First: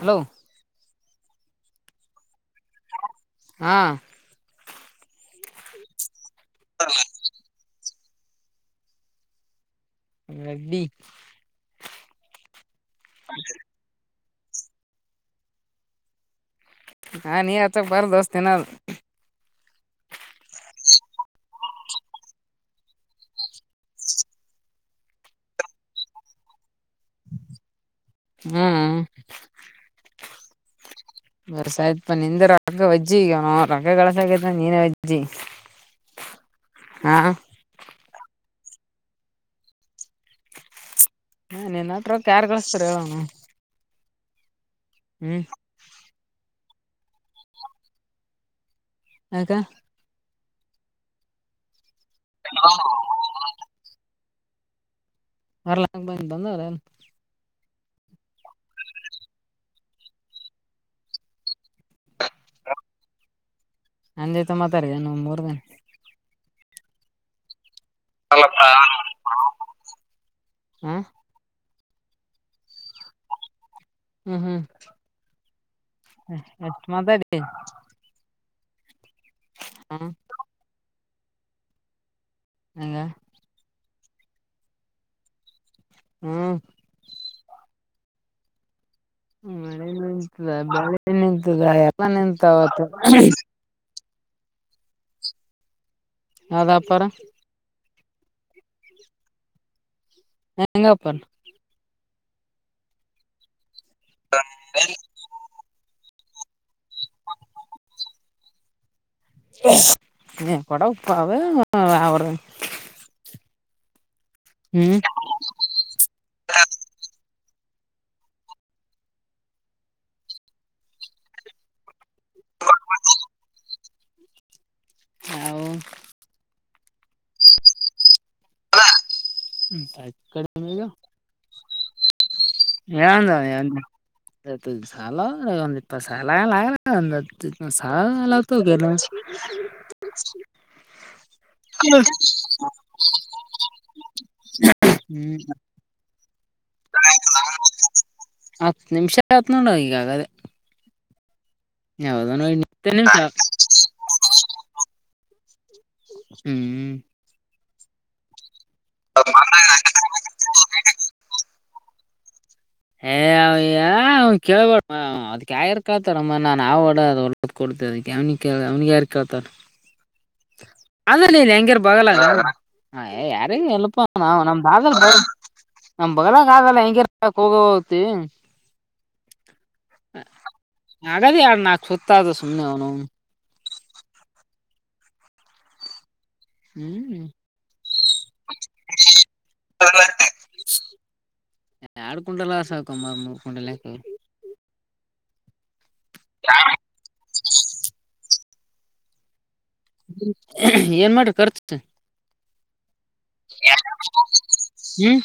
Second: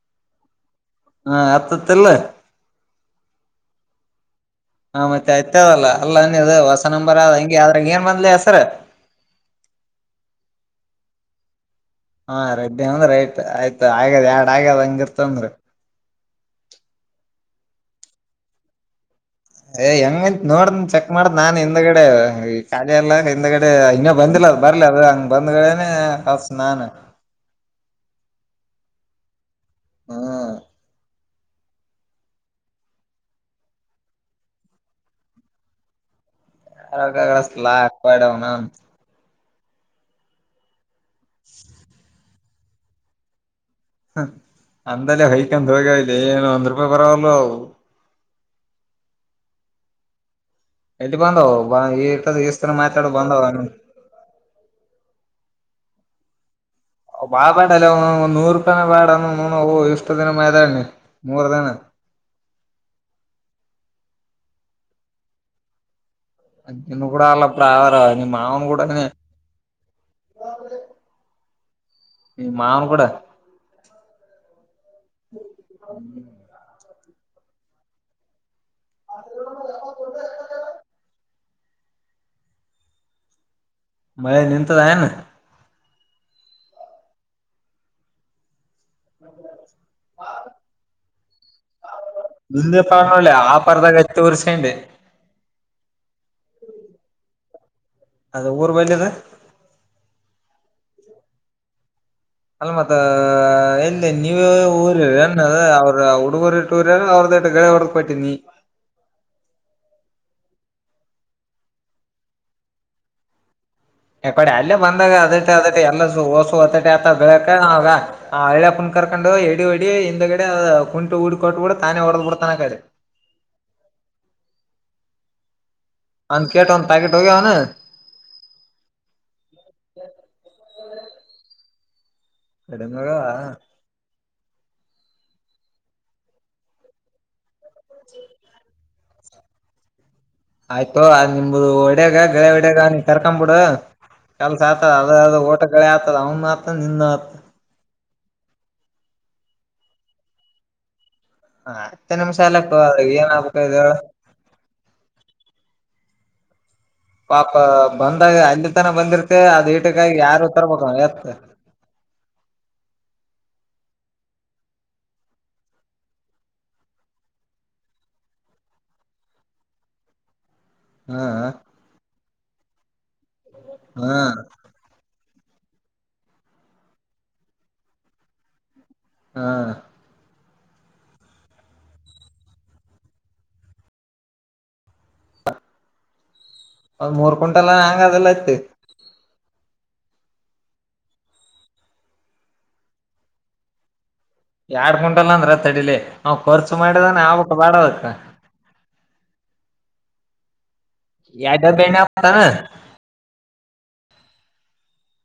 Hello ಹಾ ಅತ್ತತಿಲ್ಲ ಹಾ ಹ ಮತ್ತೆ ಐತವಲ್ಲ ಅಲ್ಲದು ಹೊಸ ನಂಬರ ಹಂಗೆ ಆದ್ರ ಏನ್ ಮಾಡ್ ಅಲ್ಲ ಹೆಸರ ರೆಡ್ಡಿ ಹಾ ರೆಡ್ಡಿ ಅಂದ್ರ ಆಯ್ತ ಆಯ್ತು ಆಗ್ಯದ್ ಎರಡ್ ಆಗ್ಯದ್ ಹಂಗಿರ್ತವಾ ಹಾ ಆತ ಬಾರ ದೋಸ್ತಿ ಏ ಹೆಂಗಂತ ನೋಡ ಚೆಕ್ ಮಾಡ್ದ್ ನಾನ್ ಹಿಂದ್ಗಡೆ ಈ ಖಾಲಿ ಎಲ್ಲ ಹಿಂದ್ಗಡೆ ಇನ್ನೊ ಬಂದಿಲ್ಲ ಬರ್ಲಿ ಅದು ಹಂಗ್ ಬಂದ್ರೇನೇ ಹಚ್ಚಿದೆ ನಾನು ಹ್ಮ್ ಹ್ಮ್ ಆಯ್ತಪ್ಪ ನಿಂದು ರಗ್ಗು ಅಜ್ಜಿ ರಕ್ಕ ಕಳಸ ನೀನ ಆಜ್ಜಿ [unintelligible] ಹಾ ನಿನ್ನತ್ರ ರೊಕ್ಕ ಯಾರ್ ಕಳಿಸ್ತಾರೆ ಹೇಳು ಅಂದಲ್ಲ ಹೈಕೊಂಡು ಹೋಗ್ಯ ಇಲಿ ಏನು ಒಂದ್ ರೂಪಾಯಿ ಬರಲ್ಲ ಅವು ಯಾಕ ಎತ್ಕೊಂಡು ಈ ಈಷ್ಟತರ ಮಾತಾಡ ಬಂದಾವ ಬರ್ಲ್ಯಾರ ಬಂದರೇನು ಆವ ಬಾಬೇಡ ಅಲ್ಲ ನೂರು ರೂಪಾಯಿನು ಬ್ಯಾಡ ಇಷ್ಟು ದಿನ ಮೂರ್ ದಿನ ನನ್ನ ಜೊತೆ ಮಾತಾಡಿದೆನೋ ಮೂರು ನಿನ್ನ ಕೂಡ ಅಲ್ಲಪ್ಲ ನಿಮ್ಮ ಮಾವನ ಕೂಡನೆ ಹ ಈ ಮಾವನ್ ಕೂಡ ಹ್ಮ್ ಹ್ಮ್ ಎಷ್ಟು ಮಾತಡಿ ಹ್ಮ ಹೆಂಗ ಮಳ ನಿಂತಯೇನು ಹ್ಮ್ ಮಳೆ ನಿಂತದೆ ಬೆಳೆ ನಿಂತದ ಎಲ್ಲ ನಿಂತಾವತ್ತು ಇಂದಪಲ್ಲರೆ ಆ ಪರದಕಾ ತೋರಿಸ್ಕೊಂಡಿ ಅದಪರ ಅದ ಊರು ಬಂದದ ಹೆಂಗಪ್ಪ ಅಲ್ ಮತ್ತ ಎಲ್ಲಿ ನೀವ ಊರಿಲ್ ಏನವ್ವ ಅವ್ರ [inaudible] ಹ ಕೂಡ ಉಪ್ಪಾಗ ಅವರು ಯಕಡೆ ಅಲ್ಲೇ ಬಂದಾಗ ಅದಟ ಅದ ಎಲ್ಲ ವಸು ಹೊದಟ ಆ ಬೆಳಕ್ ಆ ಹೇಳೆಯಪ್ಪನ ಕರ್ಕೊಂಡು ಎಡಿ ಹೊಡಿ ಹಿಂದಗಡೆ ಕುಂಟು ಊಡ್ ಕೊಟ್ಬಿಡು ತಾನೇ ಹೊಡೆದು ಬಟ್ಟು ಆಕಡೆ ಹೌ ಅಂತ ಕೇಟ ಒಂದು ಪ್ಯಾಕೆಟ್ ಹೋಗವಣ [unintelligible] ಕಡಿಮ್ಯಾಗ ಏನಂದ ಸಾಲ ಒಂದು ಇಪ್ಪತ್ತು ಸಾಲಲ್ಲ ಇನ್ನ ಒಂದು [inaudible] ಆಯ್ತು ಅ ನಿಮ್ದು ಒಡ್ಯಾಗ ಳೆ ಒಡ್ಯಾಗ ನೀ ಕರ್ಕೊ ಬಿಡ ಕೆಲ್ಸ ಆತದ ಅದ ಅದ ಹ್ಮ್ ಓಟ ಕಡೆ ಆಗ್ತದ ಅವನು ಆತ ನಿಂದ ಆತ ಹತ್ತು ನಿಮಿಷ ಹತ್ ನೋಡ ಈಗಾಗದೇ ಹ ಎತ್ತ ನಿಮಿಷಾಲಕ್ಕ ಅಳಗ ನಿಮಿಷ [unintelligible] ಹ್ಮ್ ಪಾಪ ಬಂದಾಗ ಅಲ್ಲಿ ತನ ಬಂದಿರ್ತೆ ಅದು ಈಟಕ್ಕಾಗಿ ಯಾರು ತರ್ಬೇಕ ಎತ್ ಏ ಅವಯ್ಯ ಅವ ಕೇಳ್ಬ ಅದ್ ಆಗರ್ ಕತಾರಮ್ಮ ನಾನ್ ಅವ ಡ ಒಳ್ಳದ ಕೊಡ್ ಅದ ಅವನಿಗೆ ಕ ಅವ್ನಿಗೆ ಯಾರು ಕೇಳ್ತಾರ ಅದ ಹಾ ನೀನ್ ಹೆಂಗ್ಯರ್ ಬಾಗಲ್ಲ ಏ ಯಾರಿಗ ಎಲ್ಪಾ ಹಾ ನಾವವು ನಮ್ಗ ನಮ್ ಬಲಾಗ ಆಗಲ್ಲ ಹೆಂಗ ಹೋಗತಿ ಹಾ ಅಗದ ಯಾರು ನಾಕ್ ಸತ್ತಾದ ಸುಮ್ಮ ಅವನು ಒಂದ್ ಹ್ಮ್ ಮೂರ್ ಕುವಿಂಟಲ್ ಹಂಗ ಅದೆಲ್ಲಐತಿ ಎರಡು ಕ್ವಿಂಟಲ್ಕಂಬಾರ ಮೂರು ಕ್ಂಟಲ್ಕ ಎರಡ್ ಕುಂಟಲ್ ಅಂದ್ರ ತಡಿಲಿ ಅವ ಖರ್ಚು ಮಾಡಿದಾನ ಆಬಿಟ್ಟ ಬಾಡದಕ್ ಏನ್ ಮಾಡ್ರಿ ಎರಡ್ ಕರ್ಚ್ ಡಬ್ಬಿ ಎಣ್ಣೆ ಆತಾನ ಹ್ಮ್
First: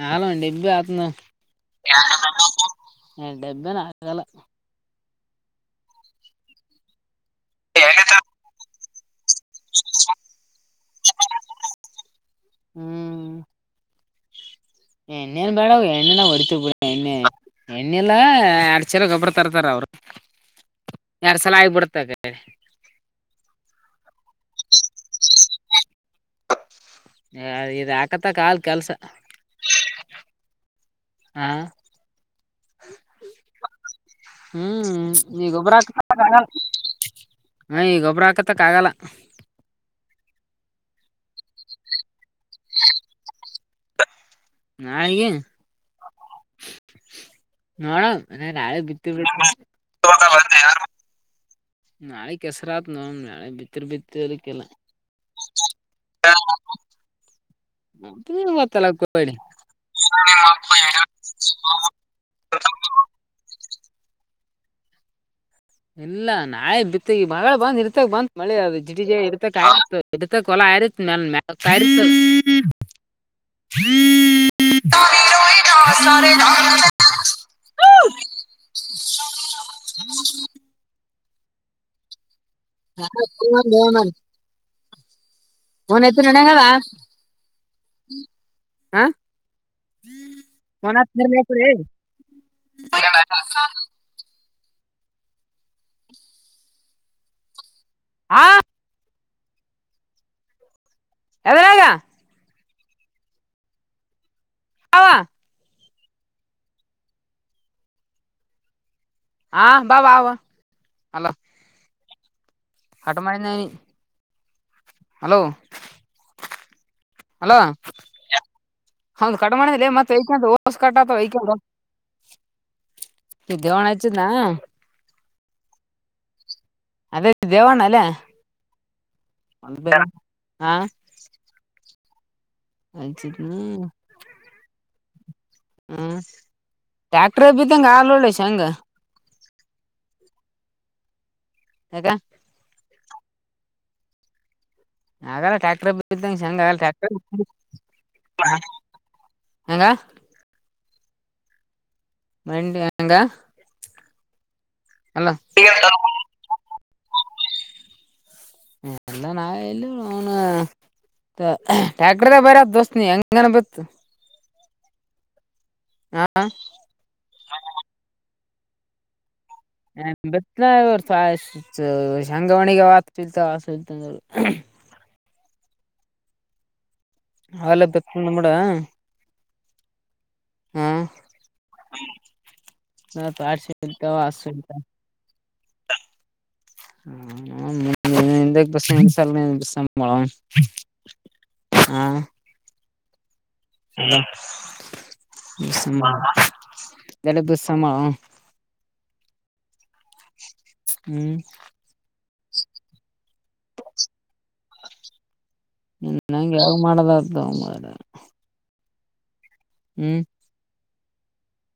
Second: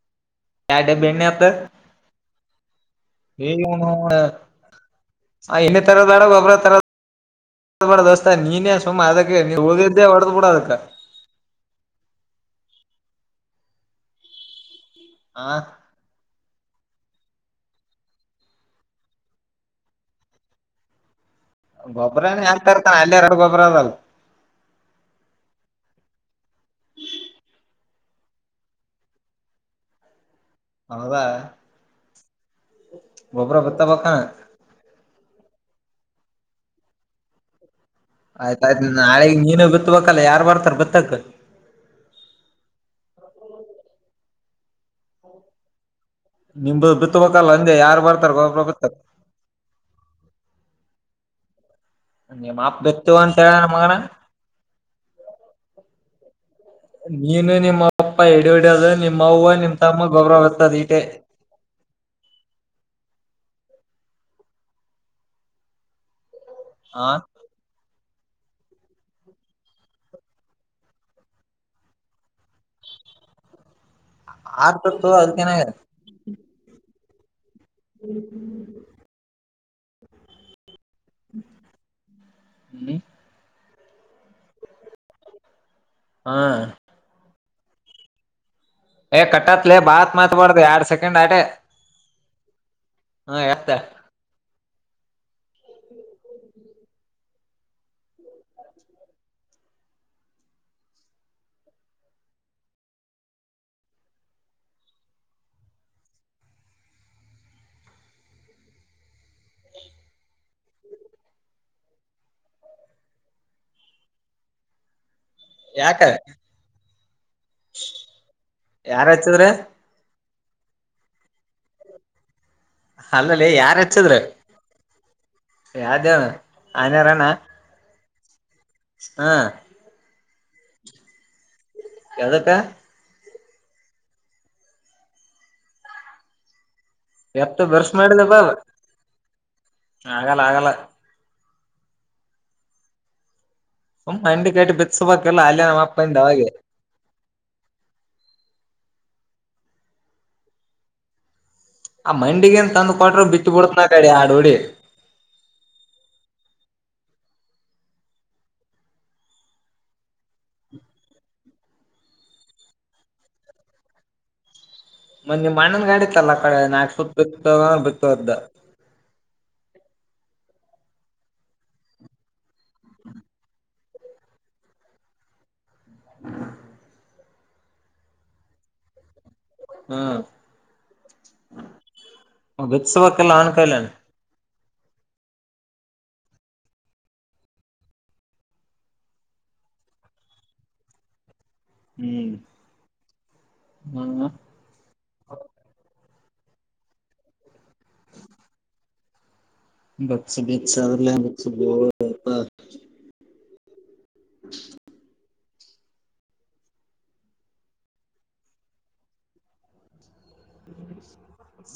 ನಾಲ ಡಬ್ಬಿ ಎರಡ್ ಆತದ ಎಣ್ಣೆ ಆತ ಡಬ್ಬೆ ನಾತಗಲ್ಲ ಹಂ ಇ ತರದ ಬಡೋ ಗೊಬರ ತರ ದಸ್ತ ನೀ ಸಮ ನೀ ಉದ ಎಂತ ವರ್ದು ಕೂಡದಕ್ಕ ಹ್ಮ್ ಹಾ ನ್ನೇನ್ ಬಡ ಎಣ್ಣ ಹೊರ್ತ ಬಿಡಿ ಎಣ್ಣ ಎಣ್ಣೆಲ್ಲ ಎಡ್ಚರ ಗೊಬ್ಬರ ತರ್ತಾರ ಅವರು ಗೊಬ್ರನ ಹೆಂತ ತ ಇರ್ತಾನ ಅಲ್ಲಿ ಎರಡು ಗೊಬ್ ಅದು ಹ ಇ ಆಕತ್ತಕ ಹಲ್ ಕೆಲ್ಸ ಹೌದಾ ಹಾ ಗೊಬ್ರ ಬತ್ತಬಕ್ಕ ಈಗೊಬರ ಹಕ್ತ ಆಯ್ತಾಯಯ್ತ ನಾಳೆಗ್ ನೀನು ಬಿತ್ಬೇಕಲ್ಲ ಯಾರ್ು ಬರ್ತಾರ ಬಿತ್ತಕ್ ನಾಗ ನಿಮ್ದು [unintelligible] ಬಿತ್ತಬೇಕಲ್ಲ ಅಂದೆ ಯಾರ್ ನೋಡಮ ಬರ್ತಾರ ಅ ಗೊಬ್ಬ್ರ ನಾಳ ಬಿತ್ತಕ್ ಬಿತ ಬಿ ಬ ಯಾರು [unintelligible] ನಾಳೆ ನಿಮ್ ಅಪ್ಪ ಕೆಸರಾತ್ ನೋ ಬಿತ್ತುವ ಅಂತ ನಾಳೆ ಹೇಳ ಬಿತ್ತರು ಮಗನ ಬಿತ್ತರ್ಕ್ಕೆಲ್ಲ ಹಾ [unintelligible] ನೀನು ನಿಮ್ಮ ಅಪ್ಪ ಹಿಡ ಗೊತ್ತಲ್ಲ ಹಡದು ನಿಮ್ಮ ಕೋಡಿ ಅವ ನಿಮ್ ತಮ್ಮ ಗೊಬರ ಬರ್ತದ ಈಟೆ ಹ ಇಲ್ಲ ನಾಳೆ ಹ ಬಿತ್ತ ಈ ಬಳ ಬಂದ್ ಇರ್ತ ಇ ಬಂತತ್ ಮಳಿ ಅ ಜಿಡಿ ಜ ಇತ ಆತ ಇತಲ ಆತ್ ಮತ [inaudible] ಆಡ್ತತ್ತು ಅದಕ ಏನಾಗ ಹ್ಮ್ ಹ್ಮ್ ಹ್ಮ್ ಹ್ಮ್ [inaudible] [inaudible] ಫೋನ್ ಹೆತಿಲ ಹಾ ಅವ ಹಾ ಏ ಕಟ್ಟತ್ಲೆ ಬಾತ್ ಮಾತ್ಬಾರ್ದು ಎರಡ್ ಫೋನ್ ಸೆಕೆಂಡ್ ಅಚ್ಚ ಆಟೆ [unintelligible] ಹಾ ಹ ಎತ್ತ [unintelligible] ಹಾ ಎಂದರಗ ಹಾ ಹಾ ಬ ಹಲೋ ಕಟ ಮಾಡಿಂದ ಯಾಕ ಅಲೋ ಯಾರ್ ಹೌದು ಹಚ್ಚಿದ್ರ ಕಟಮಾಡಿದಲೇ ಮತ್ತೆ ಕ ಶ ಕಟ್ಟಾತ ಕ ಅಲ್ಲಲ್ಲಿ ಯಾರ್ ಹೆಚ್ಚದ್ರ ಯ್ದೇ ಅದೇ ದೇವಣ್ಣ ಅಲ್ಲ ಹಾ ಹಾ ಯದ ಆಯಚನ ಹ್ಮ್ ಟ್ಯಾಕ್ಟ್ರ ಎತ್ತ ಬಿದ್ದಂಗ ಬೆರ್ಸ್ ಹಲ್ ಮಾಡಿದ ಒಳ್ಳ ಬಾಬ ಹಂಗ ಆಗಲ್ಲ ಆಗಲ್ಲ ಹಗ ಹ ಅಂಡಿ ಕಟ್ಟಿ ಬಿ ಹಾಗಲ್ಲ ಟ್ರ್ಯಾಕ್ಟರ್ ಬಿಂಗ ಹೆಂಗ ಆಗಲ್ಲ್ಯಾಕ್ಟರ್ ಹಂಗ ಆ ಮಂಡಿಗನ್ ತಂದು ಹೆಂಗ ಕೊಟರು ಬಿತ್ತ ಬಿಡ್ತ್ನ ಕಡೆ ಆಡೋಡಿ ಅಲ್ಲ ಹ್ಮ ಎಲ್ಲ ನಾವ ಎಲ್ಲಿ ಅವನು ಟ್ಯಾಕ್ರದ ಬರದ ದೋಸ್ತ್ ನೀ ಹೆಂಗನ ಬತ್ತು ಮ ನಿ ಮಣ್ಣನ್ ಗಾಡಿತ್ತಲ್ಲ ಕಡೆ ನಾ ಸತ್ ಬಿತ ಬಿತವದ್ದ ನ ಬತ್ನಾ ಶಂಗಾವಣಿಗೆ ವತ ಚಲ್ತತಲ್ತಂದರು ಅವಲ್ಲ ಬತ್ತ ನಮಡ ಹ್ಮ್ ವಿಸವಕಲ್ಲ ಅನ್ ಕಾಯಲ್ಲಾನ ಹ ಎ ಪ್ರಶಳ [unintelligible] ಹ್ಮ್ ಹ್ಮ ಅಲ್ಲುಮ್ಮ ಎಡು ದಸಮ ಬಕ್ಸ ಬ ಸಲ್ಲ ಹ್ಮ್ ಬ [inaudible] [inaudible] ಇ ನಂಗೆ ಯಾವ ಮಾಡದತ್ರ ಹ್ಮ್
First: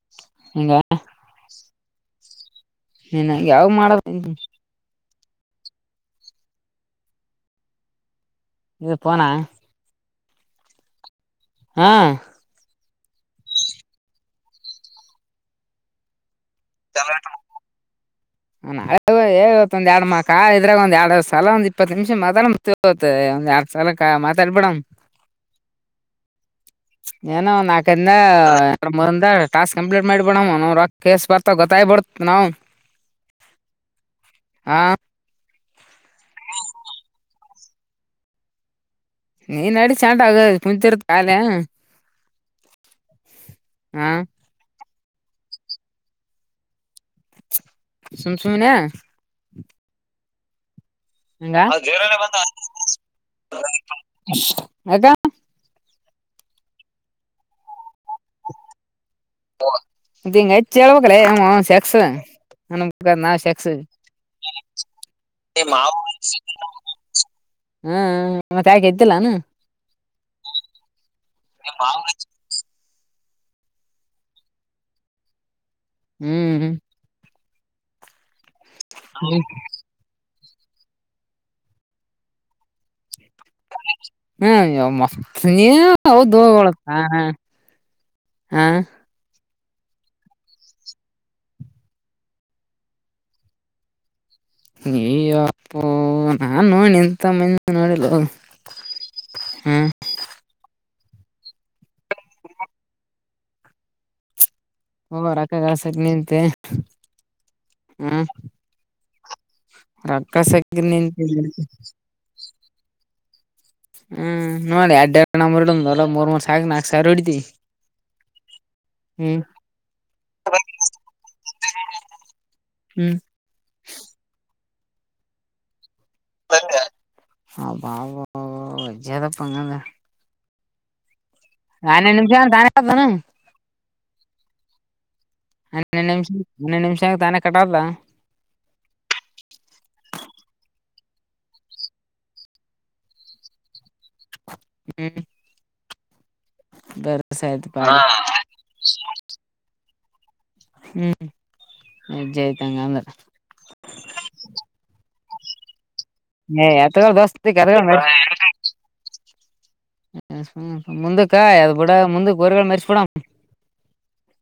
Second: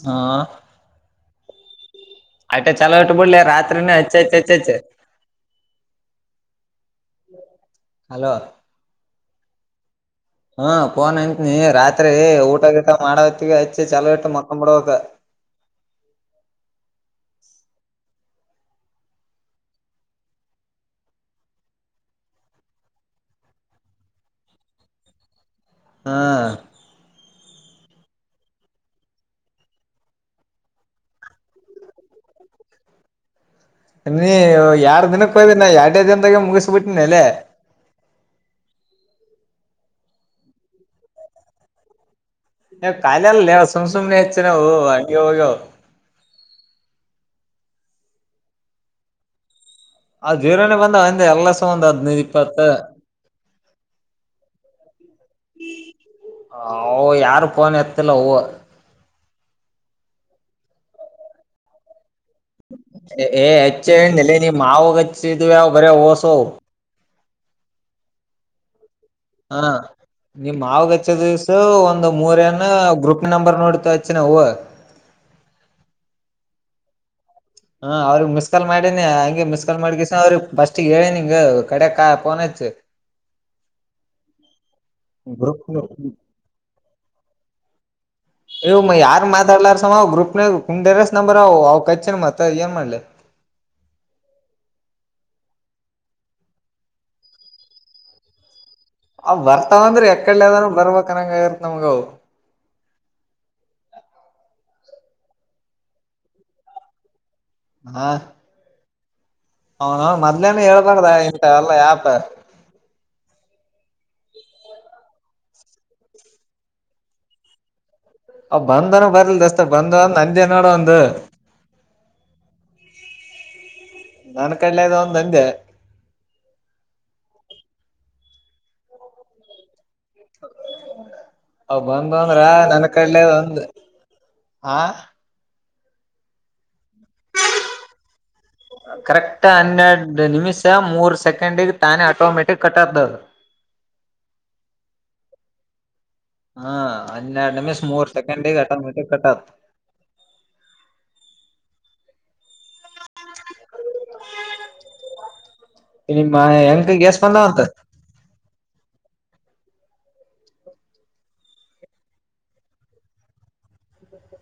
ಹಾ ಹಂಗ ಆಯಟ ಚಲೋ ಇಟ್ಟು ನೀನ್ ಬಿಡ್ಲಿ ಯಾವ್ ರಾತ್ರಿನೂ ಮಾಡದ ಹೆಚ್ಚಯ ಹೆಚ್ಚಾಯತಿ ಹಲೋ ಇದು ಪನ ಹಾ ಪೋನ್ ಇಂತನ ರಾತ್ರಿ ಊಟ ಮಾಡವತ್ತ ಆಚ್ಚು ಚಲವಿಟ್ಟು ಮೊತ್ತಂಬಡುವಕ್ಕ [inaudible] ಇ ಒಂದ ಎರಡು ಮಾ ಕಾ ಇದ್ರಾಗ ಒಂದ ಎರಡು ಸಲ ಒಂದ್ ಇಪ್ಪತ್ತು ನಿಮಿಷ ಮ ಒಂದ ಎರಡ್ ಸಲ ಮ [unintelligible] ಸಲ್ಪಳಮ [unintelligible] ಹಾ ಏನೋ ನಾಲ್ಕರಿಂದಾರಂದ ಟಾಸ್ಕ್ ಕಂಪ್ಲೀಟ್ ಮಾಡಿಬೇಡಮ್ ಕೇಸ್ ಬರ್ತ ಗೊತ್ತ ಕಾಯ್ ಬಡತ್ ನಾವು ನೀ ಯಾರ್ ದಿನಕ್ಕೆ ಹೋಗ್ಬ ಎರಡು ದಿನ ಮುಗಸ ಬಿಟ್ಟನಲ್ಲ ನೀನ್ ನಡಿ ಚಂಟ ಆಗ ಕುಂತಿರದ ಕಾಲೆ ಕಲ ಅಲ್ಲ ಹಾ ಸುಮಸುಮ್ನೆ ಹೆಚ್ಚನ ಓ ಅಡ ಹೋಗೋ ಸುಮ್ ಸುಮ್ನೆ ಅ [unintelligible] ಜೇರಾನೆ ಬಂದ [unintelligible] ಹಂಗ [unintelligible] ಅದ [unintelligible] [unintelligible] ಯಾರು ಫೋನ್ ಎತ್ತಲ್ಲ ಹೂ [unintelligible] [unintelligible] ಸೆಕ್ಸ್ ಅನ್ಬೇಕ [unintelligible] ನಾವ್ ಸೆಕ್ಸ್ ಹೆಚ್ಚ ನೆಲೆ ನೀ ಮಾವ ಗಚ್ಚಿದ ಯ ಬರ ಓಸೋ ಹ್ಮ ಹೂ ಮತ್ತೆ ಯಾಕೆ್ದ [unintelligible] ಹ ನಿಮ್ಮ್ ಮಾವಗಚ್ಚ ದಿವ್ಸ ಒಂದು್ ಮೂರ ನ ಗ್ರೂಪ್ [unintelligible] ನಂಬರ್ನ ಎಡ್ತ ಅಚ್ಚನ ನಾವು [unintelligible] ಹ್ಮ್ ಹ್ಮ ಹ ಅವ್ರಗ್ ಮಿಸ್ ಕಾಲ್ ಮಾಡೇನೆ ಹಂಗೆ ಮಿಸ್ ಕಾಲ್ ಮಾಡಗಿಸ ಅವ್ರಿಗೆ [unintelligible] ಫಸ್ಟ್ಗ ಹೇಳಿ ನಿಂಗ ಕಡೆಕ ಫೋನ್ ಹಚ್ಚು ಹ್ಮ ಗ್ರೂಪ್ [unintelligible] [unintelligible] [unintelligible] ಯಾರ್ ಮಾತು [unintelligible] ಲಾರ ಸಮ ಅವ ಗ್ರೂಪ್ನ ಕು [unintelligible] ಸ್ ನಂಬರ್ ಅವ ಅವ್ ಕಚ್ಚಿನ ಮತ್ತತ್ ಏನ್ ಮಾಡ್ಲಿ [inaudible] ನೀಯ್ಯ ಅಪ್ಪೋ ನಾನ್ ನೋಡಿ ಎಂತ ಮಂದ ನೋಡಿಲ್ [unintelligible] ಆ ಬರ್ತಾವಂದ್ರ ಯ ಕಡ್ ಅದ್ರೂ ಬರ್ಬಕ್ನಂಗ ಇರ್ತ್ ನಮಗ [unintelligible] ಹಓ ರಕ್ಕ ಕಸಕ್ [unintelligible] ನಿಂತೆ ಹಾ ಅವನು ಮೊದ್ಲೇನ ರಗಾಸಗ ಹೇಳ್ಬಾರ್ದ ಇಂತ ಎಲ್ಲ [unintelligible] ಯಾಪ ಹ್ಮ್ ನೋಳಿ ಅಡ್ ಎರಡು ನಂಬರ್ ಇಲ್ಲ ಮರ್ ಮೂರ್ಕ ನಾಕು ಸಾವ ಹೊಡತಿ [unintelligible] ಅವ ಬಂದನ ಬರ್ಲಸ್ತ ಬಂದ ಒಂದ ಅಂಜೆ ನೋಡು ಒಂದು [unintelligible] ಹ್ಮ್ [unintelligible] ಲ್ಲ ತೋಂದಂದ [unintelligible] ಹ [unintelligible] ಬಾಬಜದಪ್ಪ ಅಂಗ [unintelligible] ಲ್ಲ [inaudible] ಅವ ಬಂದ್ ನಿಮಿಷ ಬಂದ್ರ ತಾನೇ ನನ್ ಆತನ ಕಡ್ಲೆ ಒಂದು ಹ ಹ ನಿಮಿಷ ಹಣ [unintelligible] ನಿಮಿಷ ತಾನೇ ಕಟ್ಟಾದ ಕರೆಕ್ಟ್ ಹನ್ನೆರಡು ನಿಮಿಷ ಮೂರ್ ಸೆಕೆಂಡಗ್ ತಾನೇ ಆಟೋಮೆಟಿಕ್ ಕಟ್ದದ ಹ್ಮ್ [inaudible] ಹಾ ಬೇರೆ ಹನ್ನೆರಡು ಆಯ್ತು ನಿಮಿ ಪಾಡಿ ಮೂರು ಸೆಕೆಂಡ ಕೆಟ್ಟ ಕೆಟ್ಟ [unintelligible] ಹ್ಮ್ ನಿಜ್ಜೆಾಯ್ತಂಗ ಅಂದ್ರ [unintelligible] ನಿಮ್ಮ ಹ ಯತಗ ಎಂಕಗ್ ಎಸ್ ಬಸ್ತಿ [unintelligible] ಬಂದಾವಂತ [unintelligible] [inaudible]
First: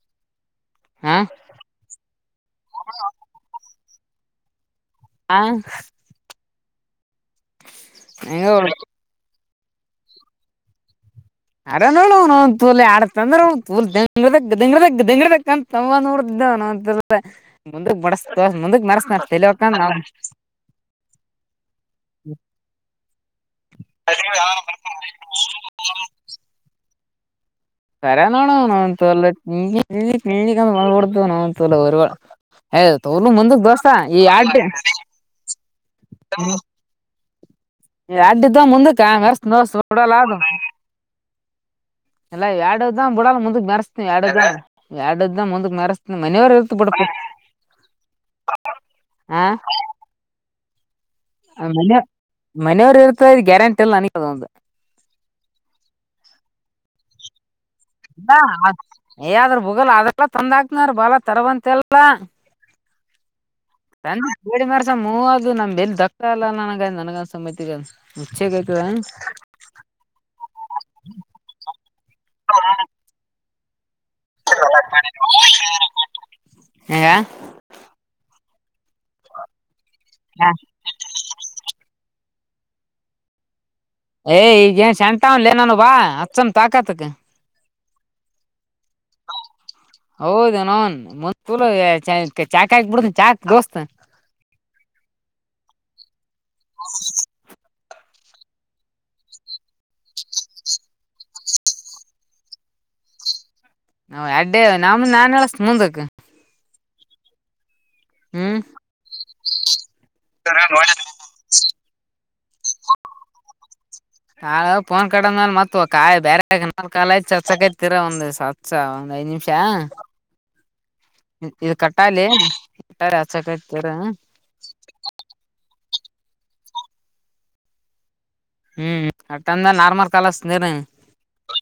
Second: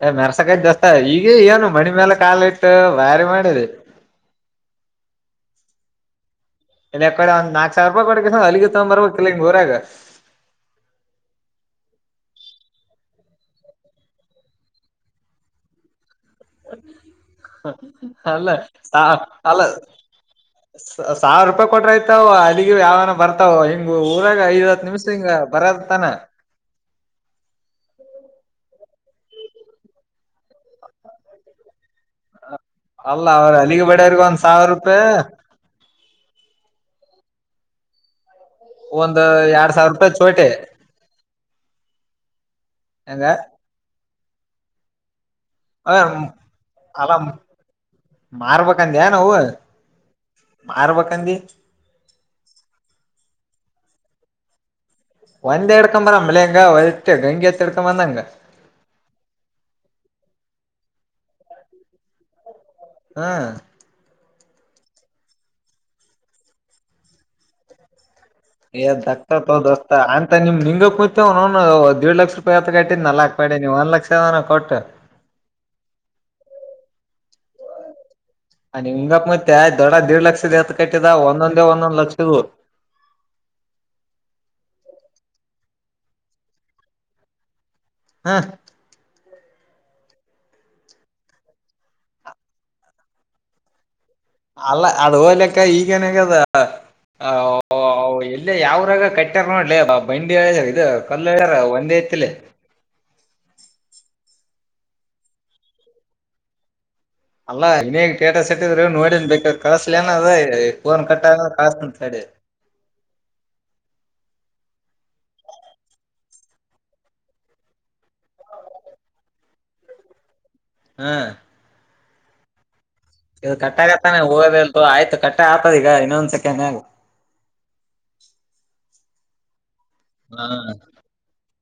ಏ ಮೆರ್ಸಕೈ ಜಸ್ತ ಈಗ ಏನು ಮಣಿ ಮೇಾಲ ಕಾಲ ಇಟ್ಟು ವಾರಿ ಮಾಡಿದೆ ಹಾ ಇನ್ ಯಕಡೆ ಒಂದ ನಾಕಕ್ ಸಾವರ ರೂಪಾಯಿ ಕೊಡಕ ಹೆಂಗ ಅಲ್ಲಿಗ ತಗೊ್ ಬರ್ಬಬೇಕ ಕಲ್ಲ ಹಂಗ ಊರಾಗ ಅಡ, ನೋಡ ತೂಲ್ ಆಡತ ಅಂದ್ರ ತೂಲ್ ದೆಂಗಿದಕ್ಕೂ, ದಿಂಗ, ದಿಂಗದಂತ, ತವ ನೋಡು. [inaudible] ಇದ್ದನು, ಅಂತ, ಮುಂದಕ್, ಬಡಸ್, ಅಲ್ಲ ಮುಂದಕ್ ಅಲ್ಲ ಮರ್ಸ್ನಳವಕಂದ, ನಾ. [inaudible] ಸಾವಿರ, ರೂಪಾಯಿ, ಕೊಟ್ರ ಆಯತಾವ ಅಲ್ಲಿಗ ಯಾವನ ಬರ್ತಾವು, ಹಿಂಗ್ ಊರಾಗ ಐವತ್ತು, ನಿಮಿಷ, ಹಿಂಗ, ಬ. [inaudible] ಬರುದಾಹುತನೆ. [inaudible] ಸರ ನೋಡೋ ನನ್ ತೂಲ್ಲ ತಿ [unintelligible] ತಿ ಮಾಡಳಬಡ್ತ ನೋನ್ ತೂಲ್ಲ [unintelligible] ಯ ಅಲ್ಲ ತೋರ್ನು ಅವ್ರ ಮುಂದಕ್ ಅಲ್ಲಿಗೆ ದೋಸಾ ಬಡಿಯವ್ರಗ ಈ ಒಂದ್ ಯಡ್ ಸಾವಿರ ರೂಪಾಯಿ [unintelligible] ಅಡ್ ತ ಮುಂದಕ್ಕ ಒಂದ್ ಮಸ್ ನಸ್ ಎರಡ್ ಸಾವಿರ ಕಡ ರೂಪಾಯಿ ಲದು ಚೋಟಿ [unintelligible] ಎಲ್ಲ ಎರಡ ಹಂಗ ಬಿಡ ಮುಂದ ಮೆರೆಸ್ತನಿ ಎರಡ ಎ [unintelligible] ಇ ಮುಂದಕ್ ಮರೆಸ್ ಮನೆಯವರ್ ಇರ್ತ ಬಿಡಪು ಅಲ್ಲ ಮಾರ್ಬೇಕಂದ್ಯಾ ನಾವು ಮಾರ್ಬೇಕ [unintelligible] ಮನ ಮನೆಯವರು ಇರ್ತ ಇದ ಗ್ಯಾರಂಟಿ ಎಲ್ಲ ನನದ ಒಂದು ಒಂದೆ ಎಡ್ಕೊಂಬರ ಮಳಂಗ ಒ ಗಂಗೆಿ [unintelligible] [unintelligible] ಏ ಆದ್ರ ಭೂಗಲ್ ಅದೆಲ್ಲ ತಂದ ಹಾಕ್ನಾರ ಬಾಳ ತರವಂತೆಲ್ಲ ಹಾ ಬಂದು, ಪೂಜ್ಜೆಮ್ಯಾಡುಸು, ಮೂವದು ನಮ್ ದಸರಾಲ್ಲಾ, ನನ, ನನ್ಗ, ಸಮಿತಿಗಾ.. [inaudible] ಹೇ, ದೋಸ್ತಪ, ದೋಸ್ತ, ಆಂಟೋನಿ, ನಿನಗೂ, ನಿಮ್ ನಿಂಗ, ಕುಂತು, ಡಿವು, ಲಕ್ಷ ರೂಪಾಯಿ, ಆತ ಕಟ್ಟಿದನಲ್ಲ. [inaudible] ಪಡೆ, ನೀವು, ಒನ್, ಲಕ್ಷ. ರೂಪಾಯಿ. [inaudible] ಹಂಗ. [unintelligible] ಅ, ನೀ ಹಿಂಗಪ್ ಮತ್ತೆ ದೊಡ, ದಿಡ್ಡು, ಲಕ್ಷದದೆತ್ಕಟ್ಟಿದ, ಒಂದೊಂದೇ ಒಂದೊಂದ್, ಲಕ್ಷ. [inaudible] ಹಕ್ಕಿಗಳು. [inaudible] ಏ, ಈಗ ಏನು ಶೆಂತಾವಲ್ಲೇ, ನಾನು, ಬಾ ಅಚ್ಚನ್, ತಾಕತಕು. [inaudible] ಹಾ. [unintelligible] ಹೌದುಯೇನೋ ಮತ್ತುತುಳು, ಚಕ್ಕುಆಕಿಬುತೀನಿ, ಚಾಕ್, ದೋಸ್ತ್. [inaudible] ಅಲ್ಲ, ಅದುಲೆಕ್ಕ ಈಗೇನು, ಆಗದೇ. ಹಾ.. [inaudible] ಓ, ಎಲ್ಲೇ, ಯಾವ್ರಾಗ, ಕಟ್ಟ್ಯಾರ, ನೋಡಲೇ, ಬಂಡಿ ಇದು, ಕಾಲುಹೇಳರಾ, ಒಂದೇ ಇತಿಲಿ. [inaudible] ನಾ, ಅಡ್ಗೆ, ನಮ ನಾನ್ ಹೇಳಸ್ ಮುಂದಕ್. [unintelligible] ಅಲ್ಲ. [inaudible] ಇನಗ್, ಸ್ಟೇಟಸ್, ಹ್ಮ್ ನೋಡನ್, ಬೇಕಾದರೆ, ಕಾಸ್ಲಿ ಏನು, ಅದು, ನೋಡಿ ಫೋನ್, ಕಟ್ಟಾಗಿ, ಕಲ್ಷುತ್ಹಿನಿ, ತಹ್ಡೀ. [inaudible] ನಾ, ಪೋನ್, ಕಡ್ಮೇಲೆ, ಮತ್ ಕ ಬೇರೆ ಕಾಲ ಆಐತ್, ಚಚ್ಕೈತಿರ, ಒಂದುಸಸ, ಒ. [inaudible] ಐದು ನಿಮಿಷ. [unintelligible] ಹಾ ಇದು, ಕ್ಟುಗಳಲೈ. [inaudible] ಇದು, ಕಟ್ಟ ಆತಾನೆ, ಹೋಗೋದಿಲ್ಲ, ತಕ್ಕೋ, ಆಯ್ತು ಕಟ್ಟೆ ಆಗ್ತದ, ಈಗ? [inaudible] ಇನ್ನು, ಒಂದು, ಸೆಕೆಂಡ್ಹಾ? [unintelligible] ಹ್ಮ್, ಅಟಂದ, ನಾರ್ಮಲ್, ಕಲ್ಷುತೀನಿ, ಇರು. [inaudible]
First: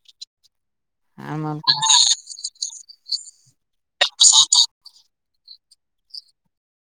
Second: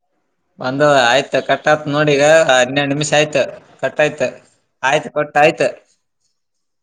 ಬಂದು, ಆಯ್ತು ಕಟ್ತ್ ನೋಡೂ? ಈಗ ಹನ್ನೆರಡು ನಿಮಿಷ ಆಯ್ತು, ಕಟ್ಯ್ತು. [inaudible] ಆಯ್ತು, ಕಟಾಯಿತು. [inaudible]